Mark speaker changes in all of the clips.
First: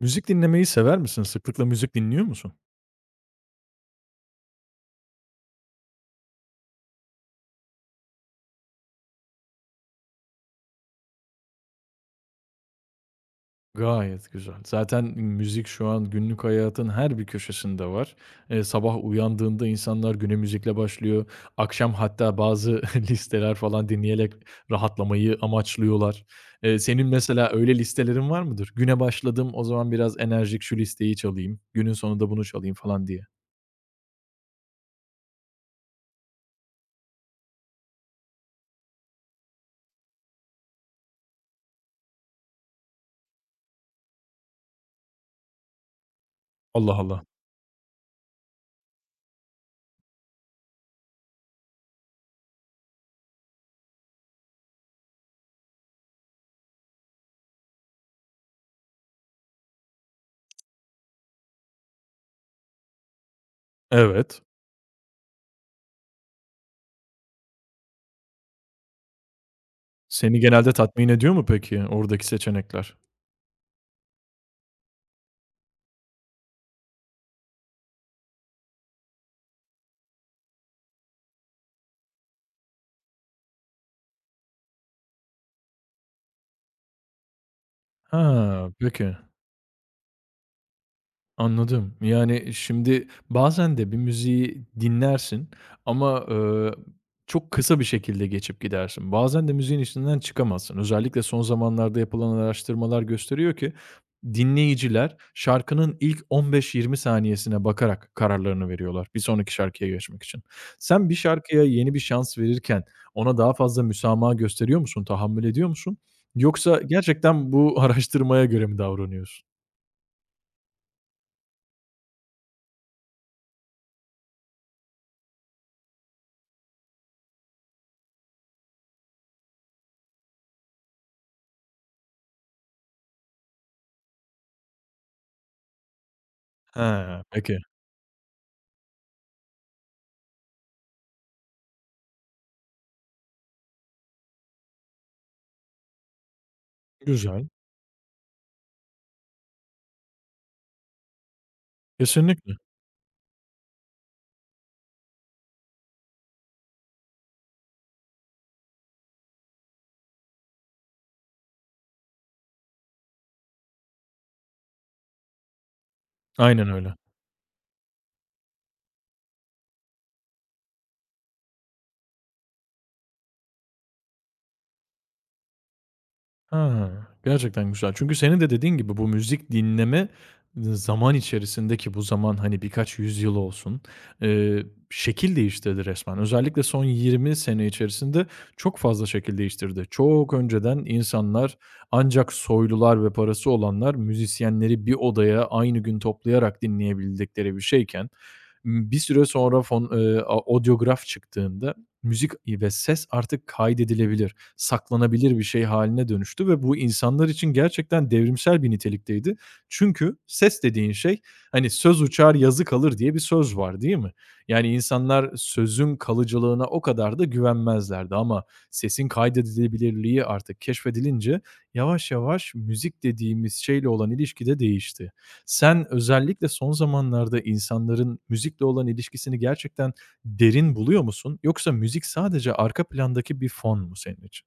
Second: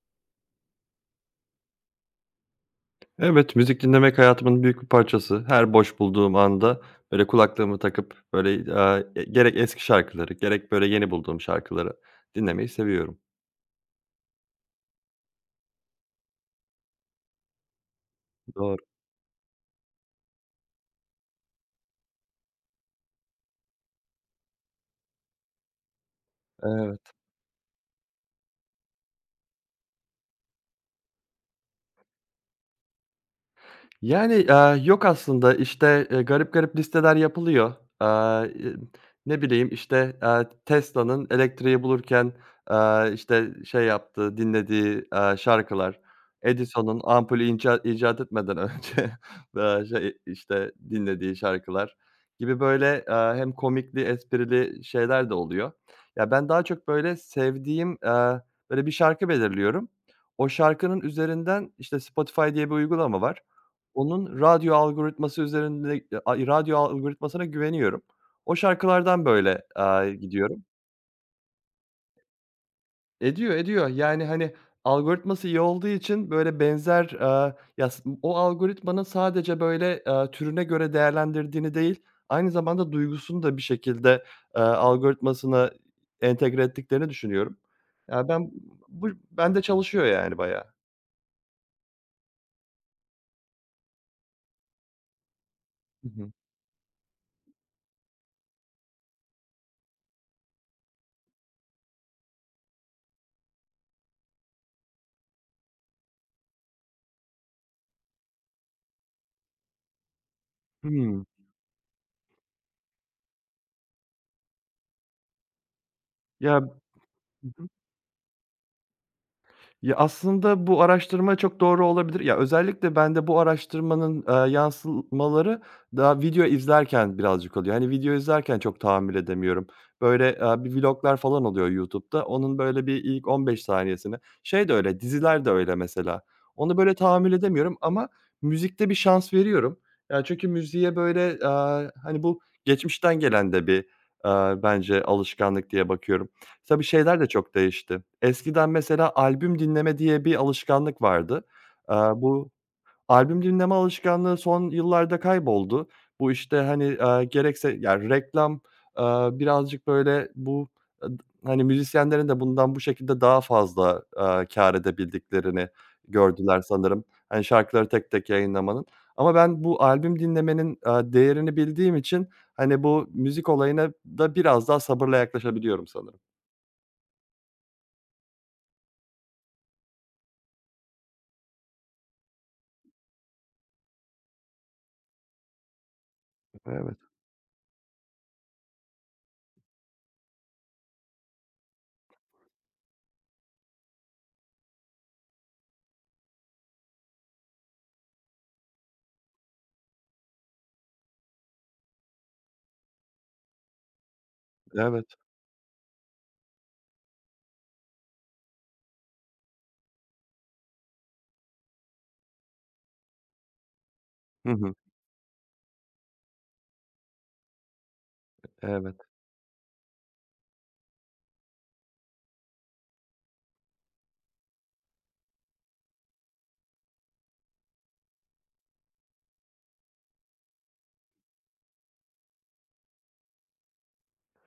Speaker 1: Müzik dinlemeyi sever misin? Sıklıkla müzik dinliyor musun?
Speaker 2: Evet, müzik dinlemek hayatımın büyük bir parçası. Her boş bulduğum anda, böyle, kulaklığımı takıp, böyle, aaa, e gerek eski şarkıları gerek, böyle, yeni bulduğum şarkıları dinlemeyi seviyorum.
Speaker 1: Gayet güzel. Zaten müzik şu an günlük hayatın her bir köşesinde var.
Speaker 2: Doğru.
Speaker 1: Sabah uyandığında insanlar güne müzikle başlıyor. Akşam hatta bazı listeler falan dinleyerek rahatlamayı amaçlıyorlar.
Speaker 2: Evet.
Speaker 1: Senin mesela öyle listelerin var mıdır? Güne başladım, o zaman biraz enerjik şu listeyi çalayım. Günün sonunda bunu çalayım falan diye.
Speaker 2: Yani, yok aslında, işte, garip garip listeler yapılıyor. Eee, eee, ne bileyim, işte, Tesla'nın elektriği bulurken, işte, şey yaptığı, dinlediği, şarkılar,
Speaker 1: Allah
Speaker 2: Edison'un
Speaker 1: Allah.
Speaker 2: ampulü icat etmeden önce, şey, işte, dinlediği şarkılar gibi böyle, hem komikli, esprili şeyler de oluyor. Ya, ben daha çok böyle sevdiğim, böyle bir şarkı belirliyorum. O şarkının üzerinden, işte, Spotify diye bir uygulama var. Onun
Speaker 1: Evet.
Speaker 2: radyo algoritmasına güveniyorum. O şarkılardan böyle,
Speaker 1: Seni
Speaker 2: gidiyorum.
Speaker 1: genelde tatmin ediyor mu peki oradaki seçenekler?
Speaker 2: Ediyor, ediyor. Yani, hani, algoritması iyi olduğu için böyle benzer, ya, o algoritmanın sadece böyle, türüne göre değerlendirdiğini değil, aynı zamanda duygusunu da bir şekilde, algoritmasına entegre ettiklerini düşünüyorum. Ya,
Speaker 1: Ha,
Speaker 2: bu
Speaker 1: peki.
Speaker 2: bende çalışıyor yani bayağı.
Speaker 1: Anladım. Yani, şimdi bazen de bir müziği dinlersin
Speaker 2: Hı
Speaker 1: ama,
Speaker 2: hı.
Speaker 1: çok kısa bir şekilde geçip gidersin. Bazen de müziğin içinden çıkamazsın. Özellikle son zamanlarda yapılan araştırmalar gösteriyor ki dinleyiciler şarkının ilk 15-20 saniyesine bakarak kararlarını veriyorlar bir sonraki şarkıya geçmek için. Sen bir
Speaker 2: Hımm.
Speaker 1: şarkıya yeni bir şans verirken ona daha fazla müsamaha gösteriyor musun, tahammül ediyor musun?
Speaker 2: Ya. Hı
Speaker 1: Yoksa gerçekten
Speaker 2: hı.
Speaker 1: bu araştırmaya göre mi davranıyorsun?
Speaker 2: Ya, aslında bu araştırma çok doğru olabilir. Ya, özellikle bende bu araştırmanın, yansımaları daha video izlerken birazcık oluyor. Hani, video izlerken çok tahammül edemiyorum. Böyle, bir vlog'lar falan oluyor YouTube'da. Onun böyle bir ilk 15 saniyesini. Şey de öyle, diziler de öyle mesela. Onu böyle
Speaker 1: He,
Speaker 2: tahammül
Speaker 1: peki.
Speaker 2: edemiyorum ama müzikte bir şans veriyorum. Ya, çünkü müziğe böyle, hani, bu geçmişten gelen de bir, bence alışkanlık diye bakıyorum. Tabii şeyler de
Speaker 1: Güzel.
Speaker 2: çok değişti. Eskiden mesela albüm dinleme diye bir alışkanlık vardı. Bu
Speaker 1: Kesinlikle.
Speaker 2: albüm dinleme alışkanlığı son yıllarda kayboldu. Bu, işte, hani, gerekse yani reklam, eee, birazcık, böyle, bu, ed hani, müzisyenlerin de bundan bu şekilde daha fazla, kâr edebildiklerini gördüler
Speaker 1: Aynen öyle.
Speaker 2: sanırım. Hani, şarkıları tek tek yayınlamanın. Ama ben bu albüm dinlemenin, değerini bildiğim için, hani, bu müzik olayına da biraz daha sabırla yaklaşabiliyorum sanırım.
Speaker 1: Ha, gerçekten güzel. Çünkü senin de dediğin gibi bu müzik dinleme zaman içerisindeki bu zaman, hani, birkaç yüzyıl olsun, eee, şekil değiştirdi resmen. Özellikle son
Speaker 2: Evet.
Speaker 1: 20 sene içerisinde çok fazla şekil değiştirdi. Çok önceden insanlar ancak soylular ve parası olanlar müzisyenleri bir odaya aynı gün toplayarak dinleyebildikleri bir şeyken, bir süre sonra fon a odyograf çıktığında müzik, ve ses artık kaydedilebilir,
Speaker 2: Evet.
Speaker 1: saklanabilir bir şey haline dönüştü ve bu insanlar için gerçekten devrimsel bir nitelikteydi. Çünkü ses dediğin şey, hani, "Söz uçar, yazı kalır." diye bir söz var, değil mi?
Speaker 2: Hı hı.
Speaker 1: Yani, insanlar sözün kalıcılığına o kadar da güvenmezlerdi ama
Speaker 2: Evet.
Speaker 1: sesin kaydedilebilirliği artık keşfedilince yavaş yavaş müzik dediğimiz şeyle olan ilişki de değişti. Sen özellikle son zamanlarda insanların müzikle olan ilişkisini gerçekten derin buluyor musun? Yoksa müzik sadece arka plandaki bir fon mu senin için?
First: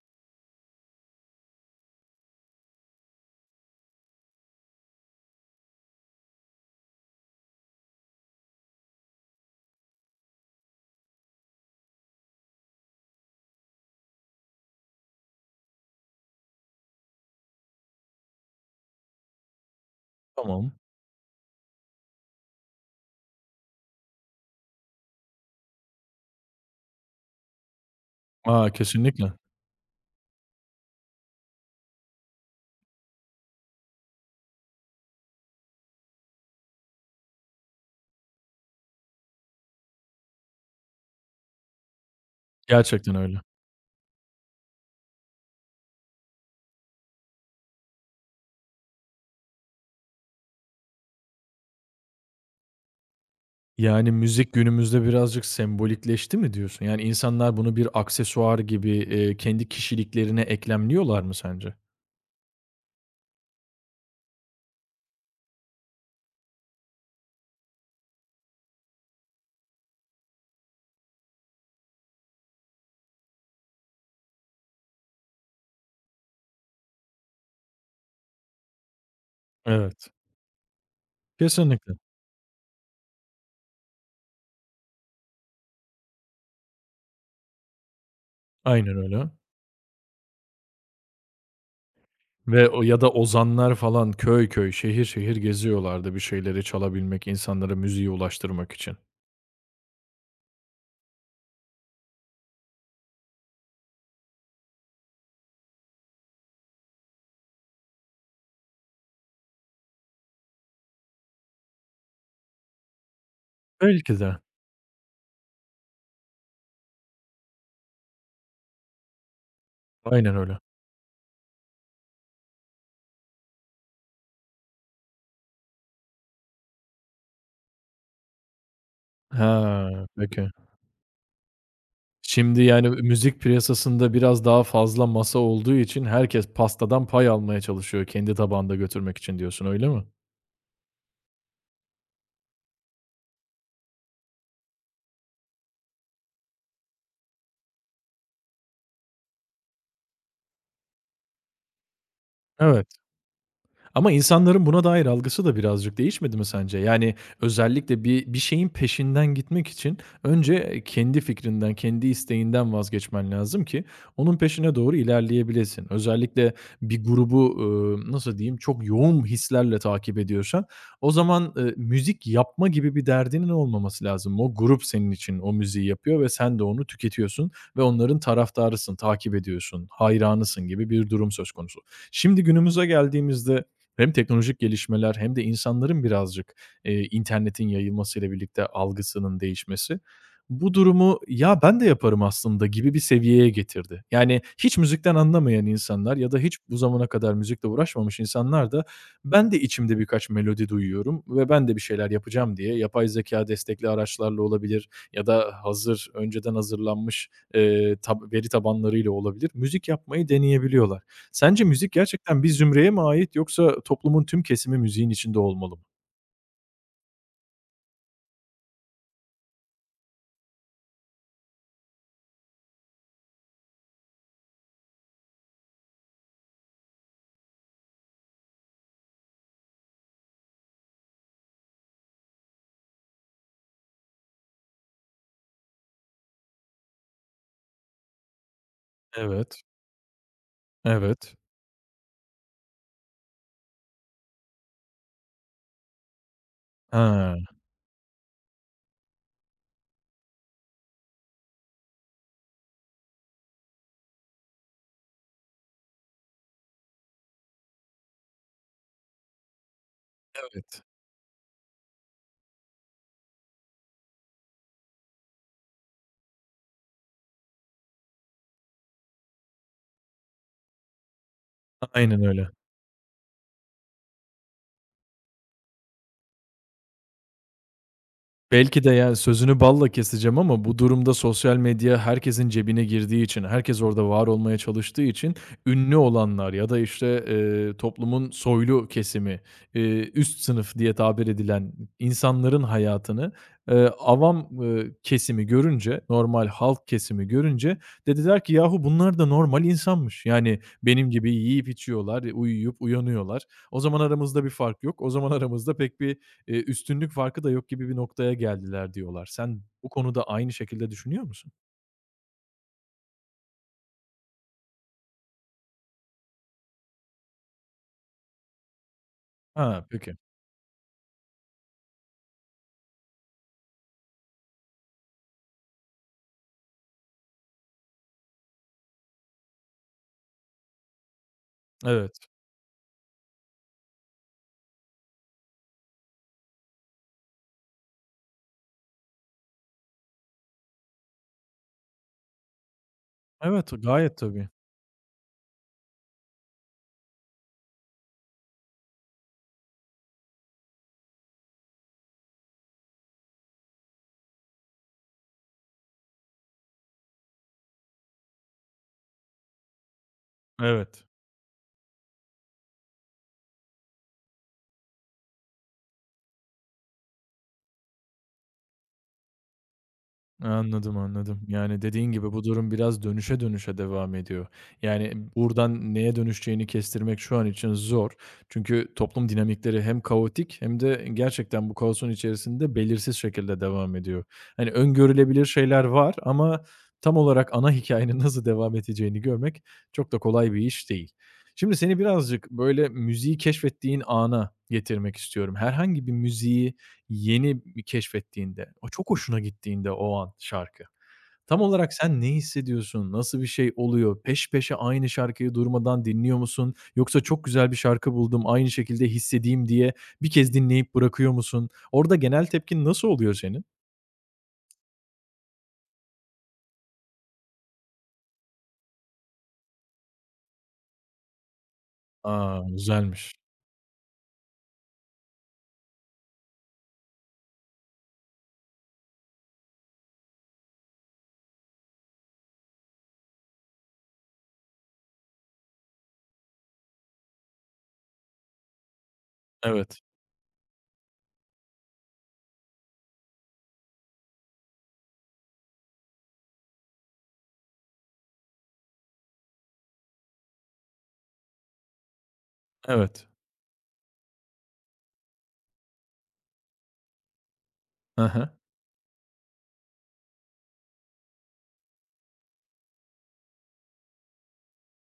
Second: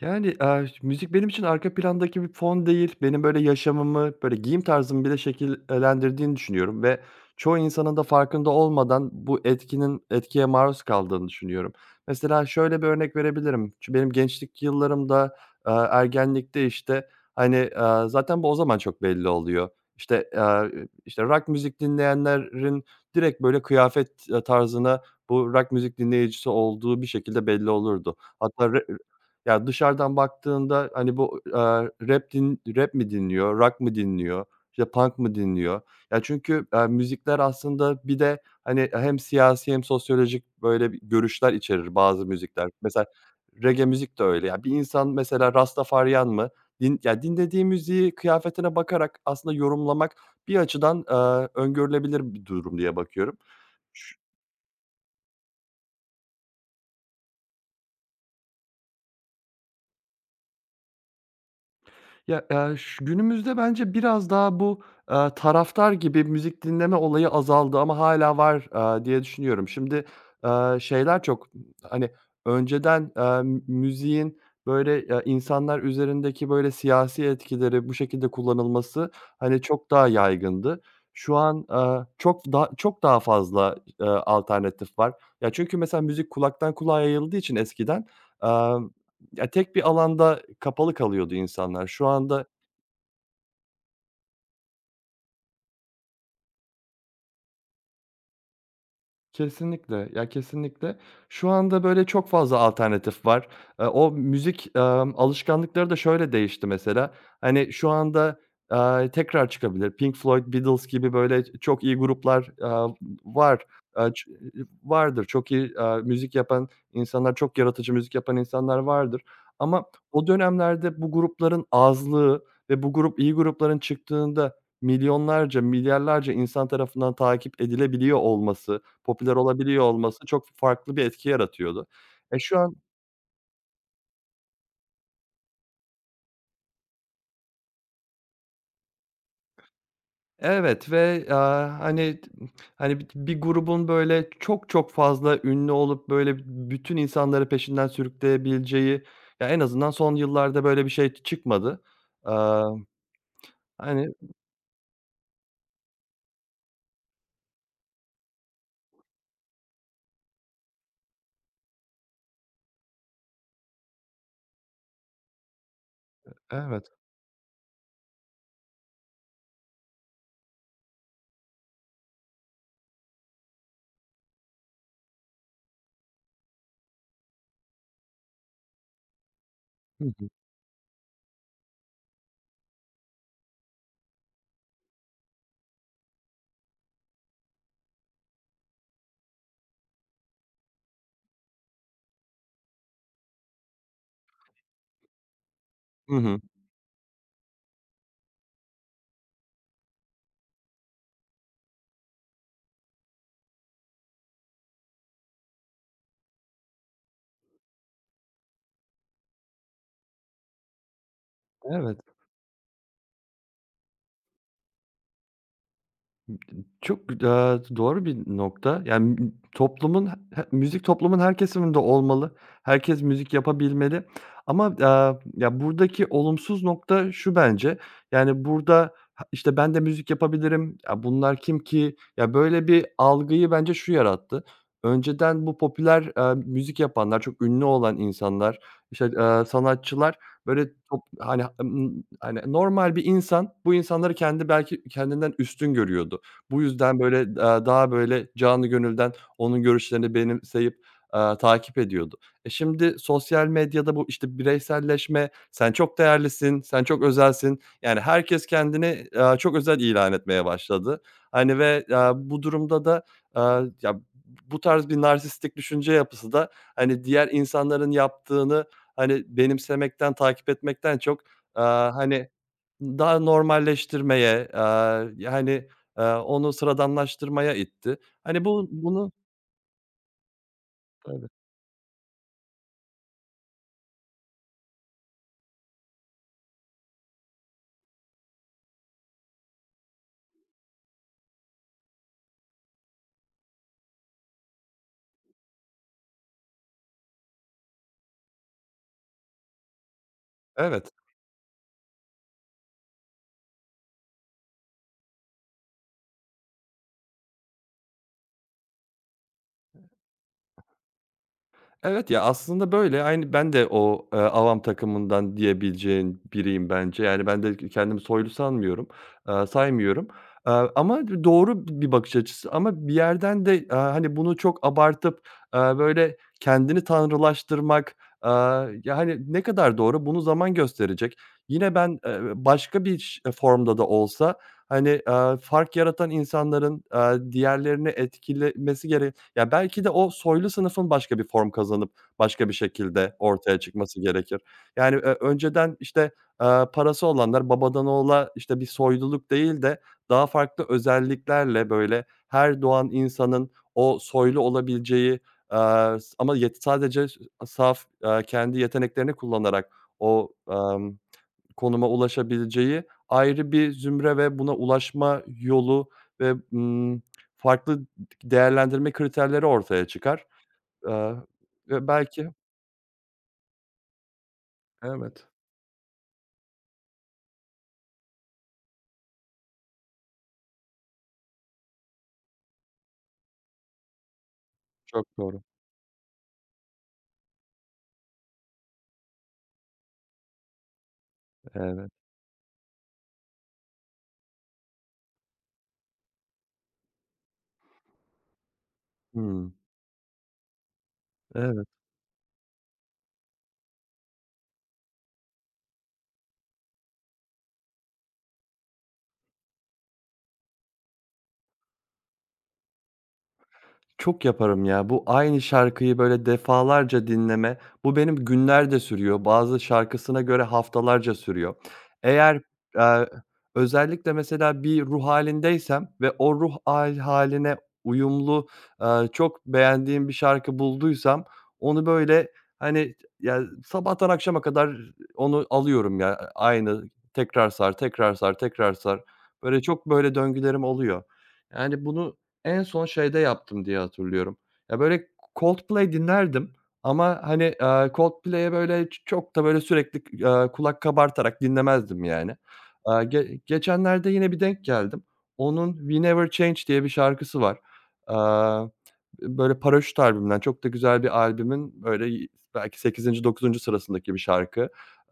Speaker 2: Yani, aaa, ş müzik benim için arka plandaki bir fon değil, benim, böyle, yaşamımı, böyle, giyim tarzımı bile şekillendirdiğini düşünüyorum ve çoğu insanın da farkında olmadan bu etkinin etkiye maruz kaldığını düşünüyorum. Mesela şöyle bir örnek verebilirim. Benim gençlik yıllarımda, ergenlikte, işte, hani, zaten bu o zaman çok belli oluyor. İşte, aaa,
Speaker 1: Tamam.
Speaker 2: işte, rock müzik dinleyenlerin direkt, böyle, kıyafet, tarzına bu rock müzik dinleyicisi olduğu bir şekilde belli olurdu.
Speaker 1: A,
Speaker 2: Hatta
Speaker 1: kesinlikle.
Speaker 2: ya, dışarıdan baktığında, hani, bu, rap mi dinliyor, rock mı dinliyor, işte, punk mı dinliyor? Ya, çünkü, müzikler aslında bir de, hani, hem siyasi hem sosyolojik, böyle, bir görüşler içerir bazı müzikler. Mesela
Speaker 1: Gerçekten öyle.
Speaker 2: reggae müzik de öyle. Ya, bir insan mesela rastafaryan mı, ya, dinlediği müziği kıyafetine bakarak aslında yorumlamak bir açıdan, öngörülebilir bir durum diye bakıyorum.
Speaker 1: Yani, müzik günümüzde birazcık sembolikleşti mi diyorsun? Yani, insanlar bunu bir aksesuar gibi, kendi kişiliklerine eklemliyorlar mı sence?
Speaker 2: Ya, şu günümüzde bence biraz daha bu, taraftar gibi müzik dinleme olayı azaldı ama hâlâ var, diye düşünüyorum. Şimdi, şeyler çok, hani, önceden, müziğin böyle, insanlar üzerindeki böyle siyasi etkileri bu şekilde kullanılması, hani, çok daha
Speaker 1: Evet.
Speaker 2: yaygındı. Şu an,
Speaker 1: Kesinlikle.
Speaker 2: çok daha fazla, alternatif var. Ya, çünkü mesela müzik kulaktan kulağa yayıldığı için eskiden, emm
Speaker 1: Aynen öyle.
Speaker 2: ya, tek bir alanda kapalı kalıyordu insanlar. Şu anda.
Speaker 1: Ve o ya da ozanlar falan köy köy, şehir şehir geziyorlardı bir şeyleri çalabilmek, insanlara müziği ulaştırmak için.
Speaker 2: Kesinlikle, ya, kesinlikle. Şu anda, böyle, çok fazla alternatif var. O müzik, alışkanlıkları da şöyle değişti mesela. Hani, şu anda, tekrar çıkabilir. Pink Floyd, Beatles gibi, böyle, çok iyi gruplar, var.
Speaker 1: Belki
Speaker 2: Ç
Speaker 1: de.
Speaker 2: vardır. Çok iyi, müzik yapan insanlar, çok yaratıcı müzik yapan insanlar vardır. Ama o
Speaker 1: Aynen öyle.
Speaker 2: dönemlerde bu grupların azlığı ve bu grup iyi grupların çıktığında milyonlarca, milyarlarca insan tarafından takip edilebiliyor olması popüler olabiliyor
Speaker 1: Ha,
Speaker 2: olması çok
Speaker 1: peki.
Speaker 2: farklı bir etki yaratıyordu. Şu
Speaker 1: Şimdi,
Speaker 2: an.
Speaker 1: yani, müzik piyasasında biraz daha fazla masa olduğu için herkes pastadan pay almaya çalışıyor kendi tabağında götürmek için diyorsun, öyle mi?
Speaker 2: Evet ve, hani, bir grubun böyle çok çok fazla ünlü olup böyle bütün insanları peşinden sürükleyebileceği, ya, en azından son yıllarda böyle bir şey çıkmadı. Aaa,
Speaker 1: Evet.
Speaker 2: hani.
Speaker 1: Ama insanların buna dair algısı da birazcık değişmedi mi sence? Yani, özellikle bir şeyin peşinden gitmek için önce kendi fikrinden, kendi isteğinden vazgeçmen lazım ki onun peşine doğru ilerleyebilesin. Özellikle
Speaker 2: Evet.
Speaker 1: bir grubu, nasıl diyeyim, çok yoğun hislerle takip ediyorsan o zaman, müzik yapma gibi bir derdinin olmaması lazım. O grup senin için o müziği yapıyor ve sen de onu tüketiyorsun ve onların taraftarısın, takip ediyorsun,
Speaker 2: Hı hı.
Speaker 1: hayranısın gibi bir durum söz konusu. Şimdi günümüze geldiğimizde hem teknolojik gelişmeler hem de insanların birazcık, internetin yayılmasıyla birlikte algısının değişmesi, bu durumu "Ya, ben de yaparım aslında." gibi bir seviyeye getirdi. Yani hiç müzikten anlamayan
Speaker 2: Hı
Speaker 1: insanlar ya da
Speaker 2: hı.
Speaker 1: hiç bu zamana kadar müzikle uğraşmamış insanlar da "Ben de içimde birkaç melodi duyuyorum ve ben de bir şeyler yapacağım." diye yapay zeka destekli araçlarla olabilir ya da hazır önceden hazırlanmış, tab veri tabanlarıyla olabilir, müzik yapmayı deneyebiliyorlar. Sence müzik
Speaker 2: Evet.
Speaker 1: gerçekten bir zümreye mi ait yoksa toplumun tüm kesimi müziğin içinde olmalı mı?
Speaker 2: Doğru bir nokta. Yani, m toplumun he müzik toplumun her kesiminde olmalı. Herkes müzik yapabilmeli ama, ya, buradaki olumsuz nokta şu bence, yani, burada, ha, işte, "Ben de müzik yapabilirim." "Ya, bunlar kim ki?" Ya, böyle bir algıyı bence şu yarattı. Önceden bu popüler, müzik yapanlar, çok ünlü olan insanlar, işte,
Speaker 1: Evet,
Speaker 2: sanatçılar, böyle,
Speaker 1: evet.
Speaker 2: hani, normal bir insan, bu insanları kendi belki kendinden üstün görüyordu. Bu yüzden, böyle,
Speaker 1: Ha.
Speaker 2: daha, böyle, canı gönülden onun görüşlerini benimseyip, takip ediyordu. Şimdi sosyal medyada bu, işte, bireyselleşme, "Sen çok değerlisin, sen çok özelsin." Yani herkes kendini, çok özel ilan etmeye
Speaker 1: Evet.
Speaker 2: başladı. Hani ve, bu durumda da, ya, bu tarz bir narsistik düşünce yapısı da, hani, diğer insanların yaptığını, hani, benimsemekten, takip etmekten çok, eee,
Speaker 1: Aynen
Speaker 2: hani
Speaker 1: öyle.
Speaker 2: daha normalleştirmeye, yani, onu sıradanlaştırmaya itti. Hani, bu
Speaker 1: Belki de
Speaker 2: bunu
Speaker 1: yani sözünü balla keseceğim ama bu durumda
Speaker 2: Tabii.
Speaker 1: sosyal medya herkesin cebine girdiği için, herkes orada var olmaya çalıştığı için ünlü olanlar ya da işte, toplumun soylu kesimi, üst sınıf diye tabir edilen insanların hayatını, avam kesimi görünce, normal halk kesimi görünce dediler ki yahu bunlar da normal insanmış. Yani
Speaker 2: Evet.
Speaker 1: benim gibi yiyip içiyorlar, uyuyup uyanıyorlar. O zaman aramızda bir fark yok. O zaman aramızda pek bir üstünlük farkı da yok gibi bir noktaya geldiler diyorlar. Sen bu konuda aynı şekilde düşünüyor musun?
Speaker 2: Evet ya, aslında böyle. Aynı ben de o, avam takımından diyebileceğin biriyim bence. Yani ben de kendimi soylu sanmıyorum,
Speaker 1: Ha,
Speaker 2: saymıyorum.
Speaker 1: peki.
Speaker 2: Ama doğru bir bakış açısı ama bir yerden de, hani, bunu çok abartıp, böyle kendini tanrılaştırmak, eee, ya, hani, ne kadar doğru bunu zaman gösterecek. Yine ben,
Speaker 1: Evet.
Speaker 2: başka bir formda da olsa, hani, fark yaratan insanların, diğerlerini etkilemesi ya, belki de o soylu sınıfın başka bir form kazanıp başka bir şekilde ortaya
Speaker 1: Evet,
Speaker 2: çıkması
Speaker 1: gayet
Speaker 2: gerekir.
Speaker 1: tabii.
Speaker 2: Yani, önceden, işte, parası olanlar babadan oğula, işte, bir soyluluk değil de daha farklı özelliklerle, böyle, her doğan insanın o soylu olabileceği, ama sadece saf, kendi yeteneklerini kullanarak o,
Speaker 1: Evet.
Speaker 2: konuma ulaşabileceği ayrı bir zümre ve buna ulaşma yolu ve, farklı değerlendirme kriterleri ortaya çıkar.
Speaker 1: Anladım,
Speaker 2: Eee,
Speaker 1: anladım. Yani,
Speaker 2: ve
Speaker 1: dediğin
Speaker 2: belki.
Speaker 1: gibi bu durum biraz dönüşe dönüşe devam ediyor. Yani,
Speaker 2: Evet,
Speaker 1: buradan neye dönüşeceğini kestirmek şu an için zor. Çünkü toplum dinamikleri hem kaotik hem de gerçekten bu kaosun içerisinde belirsiz şekilde devam ediyor. Hani,
Speaker 2: çok doğru.
Speaker 1: öngörülebilir şeyler var ama tam olarak ana hikâyenin nasıl devam edeceğini görmek çok da kolay bir iş değil. Şimdi
Speaker 2: Evet.
Speaker 1: seni birazcık, böyle, müziği keşfettiğin ana getirmek istiyorum. Herhangi bir müziği yeni bir keşfettiğinde, o çok hoşuna
Speaker 2: Hımm.
Speaker 1: gittiğinde o an şarkı, tam
Speaker 2: Evet.
Speaker 1: olarak sen ne hissediyorsun? Nasıl bir şey oluyor? Peş peşe aynı şarkıyı durmadan dinliyor musun? Yoksa çok güzel bir şarkı buldum, aynı şekilde hissedeyim diye bir kez dinleyip bırakıyor musun? Orada genel tepkin nasıl oluyor senin?
Speaker 2: Çok yaparım ya. Bu aynı şarkıyı böyle defalarca dinleme, bu benim günlerde sürüyor. Bazı şarkısına göre haftalarca sürüyor. Eğer,
Speaker 1: A!
Speaker 2: eee,
Speaker 1: Güzelmiş.
Speaker 2: özellikle mesela bir ruh halindeysem ve o ruh hâline uyumlu, çok beğendiğim bir şarkı bulduysam onu böyle, hani, ya, sabahtan akşama kadar onu alıyorum ya. Aynı tekrar sar, tekrar sar, tekrar sar. Böyle çok
Speaker 1: Evet,
Speaker 2: böyle döngülerim oluyor. Yani bunu en son şeyde yaptım diye hatırlıyorum. Ya, böyle Coldplay dinlerdim ama, hani, Coldplay'e böyle çok da böyle sürekli, kulak kabartarak dinlemezdim yani.
Speaker 1: evet.
Speaker 2: Ge geçenlerde yine bir denk geldim. Onun "We Never Change" diye bir şarkısı var.
Speaker 1: Hı hı.
Speaker 2: Eee Böyle Paraşüt albümünden, çok da güzel bir albümün böyle belki sekizinci dokuzuncu sırasındaki bir şarkı.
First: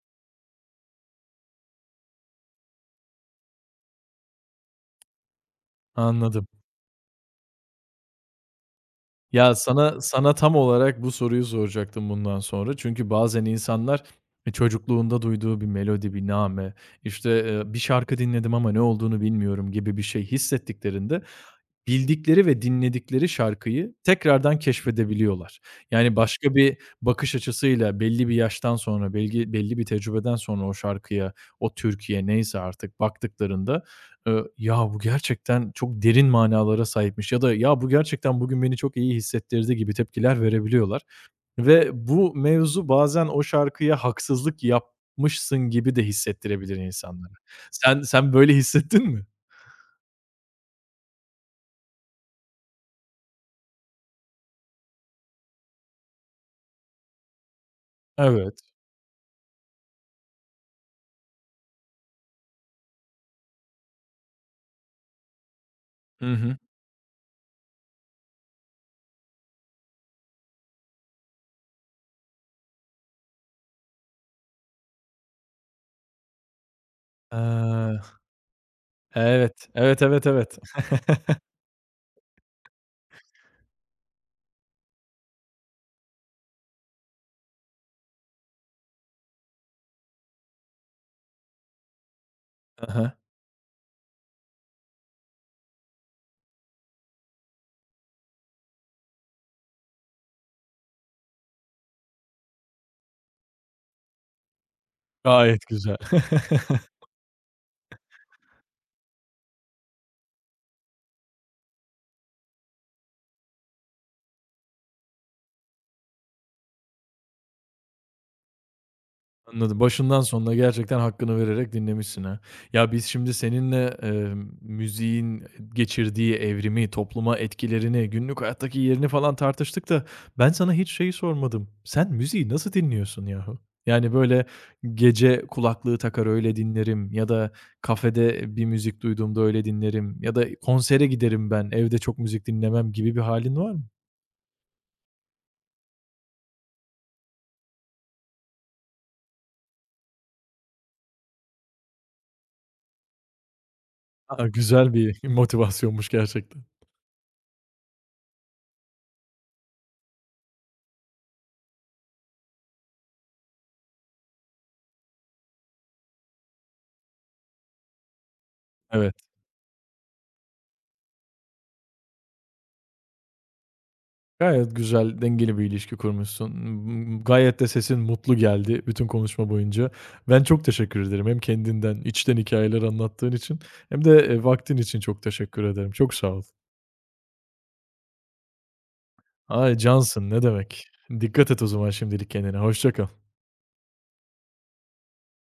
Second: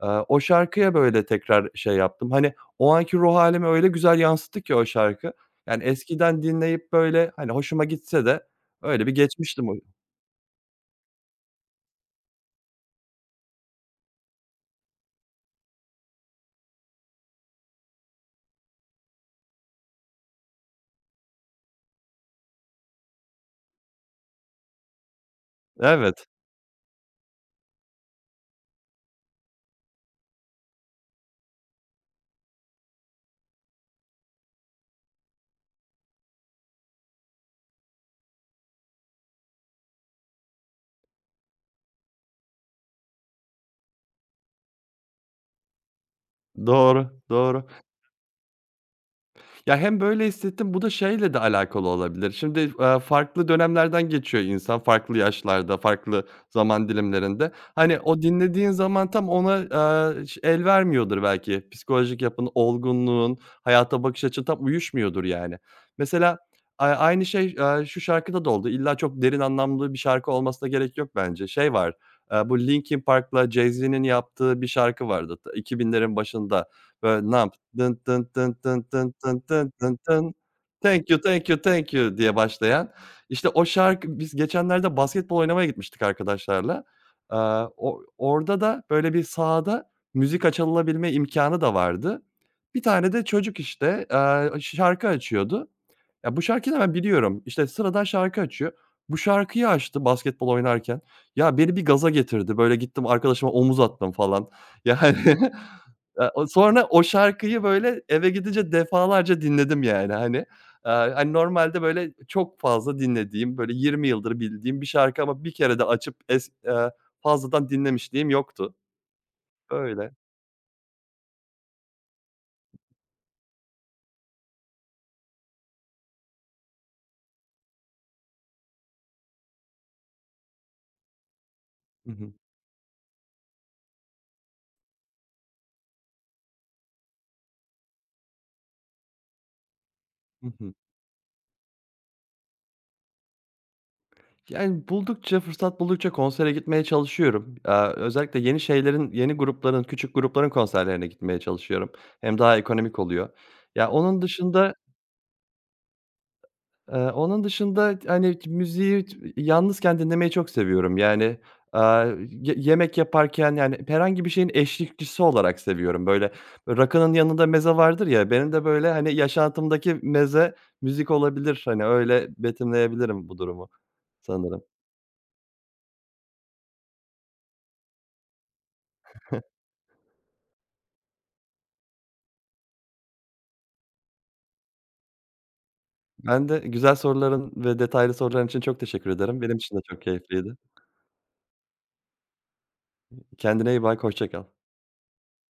Speaker 2: O şarkıya böyle tekrar şey yaptım. Hani, o anki ruh hâlimi öyle güzel yansıttı ki o şarkı. Yani eskiden
Speaker 1: Anladım.
Speaker 2: dinleyip böyle, hani, hoşuma gitse de öyle bir
Speaker 1: Ya,
Speaker 2: geçmiştim o.
Speaker 1: sana tam olarak bu soruyu soracaktım bundan sonra. Çünkü bazen insanlar, e, çocukluğunda duyduğu bir melodi, bir name, işte, bir şarkı dinledim ama ne olduğunu bilmiyorum gibi bir şey hissettiklerinde bildikleri ve dinledikleri şarkıyı tekrardan keşfedebiliyorlar. Yani,
Speaker 2: Evet.
Speaker 1: başka bir bakış açısıyla belli bir yaştan sonra, belli bir tecrübeden sonra o şarkıya, o Türkiye neyse artık baktıklarında "Ya, bu gerçekten çok derin manalara sahipmiş." ya da "Ya, bu gerçekten bugün beni çok iyi hissettirdi." gibi tepkiler verebiliyorlar ve bu mevzu bazen o şarkıya haksızlık yapmışsın gibi de hissettirebilir
Speaker 2: Doğru,
Speaker 1: insanlara.
Speaker 2: doğru.
Speaker 1: Sen böyle hissettin mi?
Speaker 2: Ya, hem böyle hissettim, bu da şeyle de alakalı olabilir. Şimdi, farklı dönemlerden geçiyor insan, farklı yaşlarda, farklı zaman dilimlerinde. Hani, o
Speaker 1: Evet.
Speaker 2: dinlediğin zaman tam ona, ş el vermiyordur belki. Psikolojik yapın, olgunluğun, hayata bakış açın tam uyuşmuyordur yani.
Speaker 1: Hı
Speaker 2: Mesela
Speaker 1: hı.
Speaker 2: aynı şey, şu şarkıda da oldu. İlla çok derin anlamlı bir şarkı olmasına gerek yok bence. Şey var, bu Linkin Park'la Jay-Z'nin yaptığı bir şarkı vardı, ta 2000'lerin başında. Böyle ne yap dın
Speaker 1: Eee,
Speaker 2: dın dın dın dın dın
Speaker 1: evet.
Speaker 2: dın dın
Speaker 1: Evet, evet,
Speaker 2: dın.
Speaker 1: evet.
Speaker 2: "Thank you, thank you, thank you." diye başlayan. İşte o şarkı, biz geçenlerde basketbol oynamaya gitmiştik arkadaşlarla. Eee, o orada da böyle bir sahada müzik açılabilme imkânı da vardı. Bir
Speaker 1: Hı
Speaker 2: tane
Speaker 1: hı.
Speaker 2: de çocuk, işte, şarkı açıyordu. Ya, bu şarkıyı da ben biliyorum. İşte, sıradan şarkı açıyor. Bu şarkıyı açtı basketbol oynarken. Ya, beni bir gaza getirdi. Böyle gittim arkadaşıma omuz attım falan. Yani,
Speaker 1: Gayet güzel.
Speaker 2: o sonra o şarkıyı, böyle, eve gidince defalarca dinledim yani, hani. Hani, normalde, böyle, çok fazla dinlediğim, böyle, 20 yıldır bildiğim bir şarkı ama bir kere de açıp es fazladan dinlemişliğim yoktu.
Speaker 1: Anladım.
Speaker 2: Öyle.
Speaker 1: Başından sonuna gerçekten hakkını vererek dinlemişsin ha. Ya biz şimdi seninle, müziğin geçirdiği evrimi, topluma etkilerini, günlük hayattaki yerini falan tartıştık da ben sana hiç şeyi sormadım.
Speaker 2: Hı
Speaker 1: Sen
Speaker 2: hı.
Speaker 1: müziği nasıl dinliyorsun yahu? Yani, böyle, gece kulaklığı takar öyle dinlerim ya da kafede bir müzik duyduğumda öyle dinlerim ya
Speaker 2: Hı
Speaker 1: da
Speaker 2: hı.
Speaker 1: konsere giderim ben, evde çok müzik dinlemem gibi bir halin var mı?
Speaker 2: Yani, fırsat buldukça konsere gitmeye çalışıyorum. Özellikle yeni şeylerin, yeni grupların, küçük grupların konserlerine gitmeye çalışıyorum. Hem daha ekonomik oluyor. Ya, onun
Speaker 1: A,
Speaker 2: dışında,
Speaker 1: güzel bir motivasyonmuş gerçekten.
Speaker 2: eee, onun dışında, hani, müziği yalnızken dinlemeyi çok seviyorum. Yani, aaa, yemek yaparken, yani, herhangi bir şeyin eşlikçisi olarak seviyorum. Böyle, rakının yanında meze vardır ya, benim de, böyle, hani,
Speaker 1: Evet.
Speaker 2: yaşantımdaki meze müzik olabilir. Hani, öyle betimleyebilirim bu durumu sanırım.
Speaker 1: Gayet güzel, dengeli bir ilişki kurmuşsun. M gayet de sesin mutlu geldi bütün konuşma boyunca. Ben çok teşekkür ederim. Hem kendinden, içten hikayeler anlattığın için hem de, vaktin için çok teşekkür ederim. Çok sağ ol.
Speaker 2: Ben de güzel soruların ve detaylı soruların için çok teşekkür ederim. Benim için
Speaker 1: Ay,
Speaker 2: de çok
Speaker 1: cansın, ne
Speaker 2: keyifliydi.
Speaker 1: demek. Dikkat et o zaman şimdilik kendine. Hoşça kal.
Speaker 2: Kendine iyi bak, hoşça kal.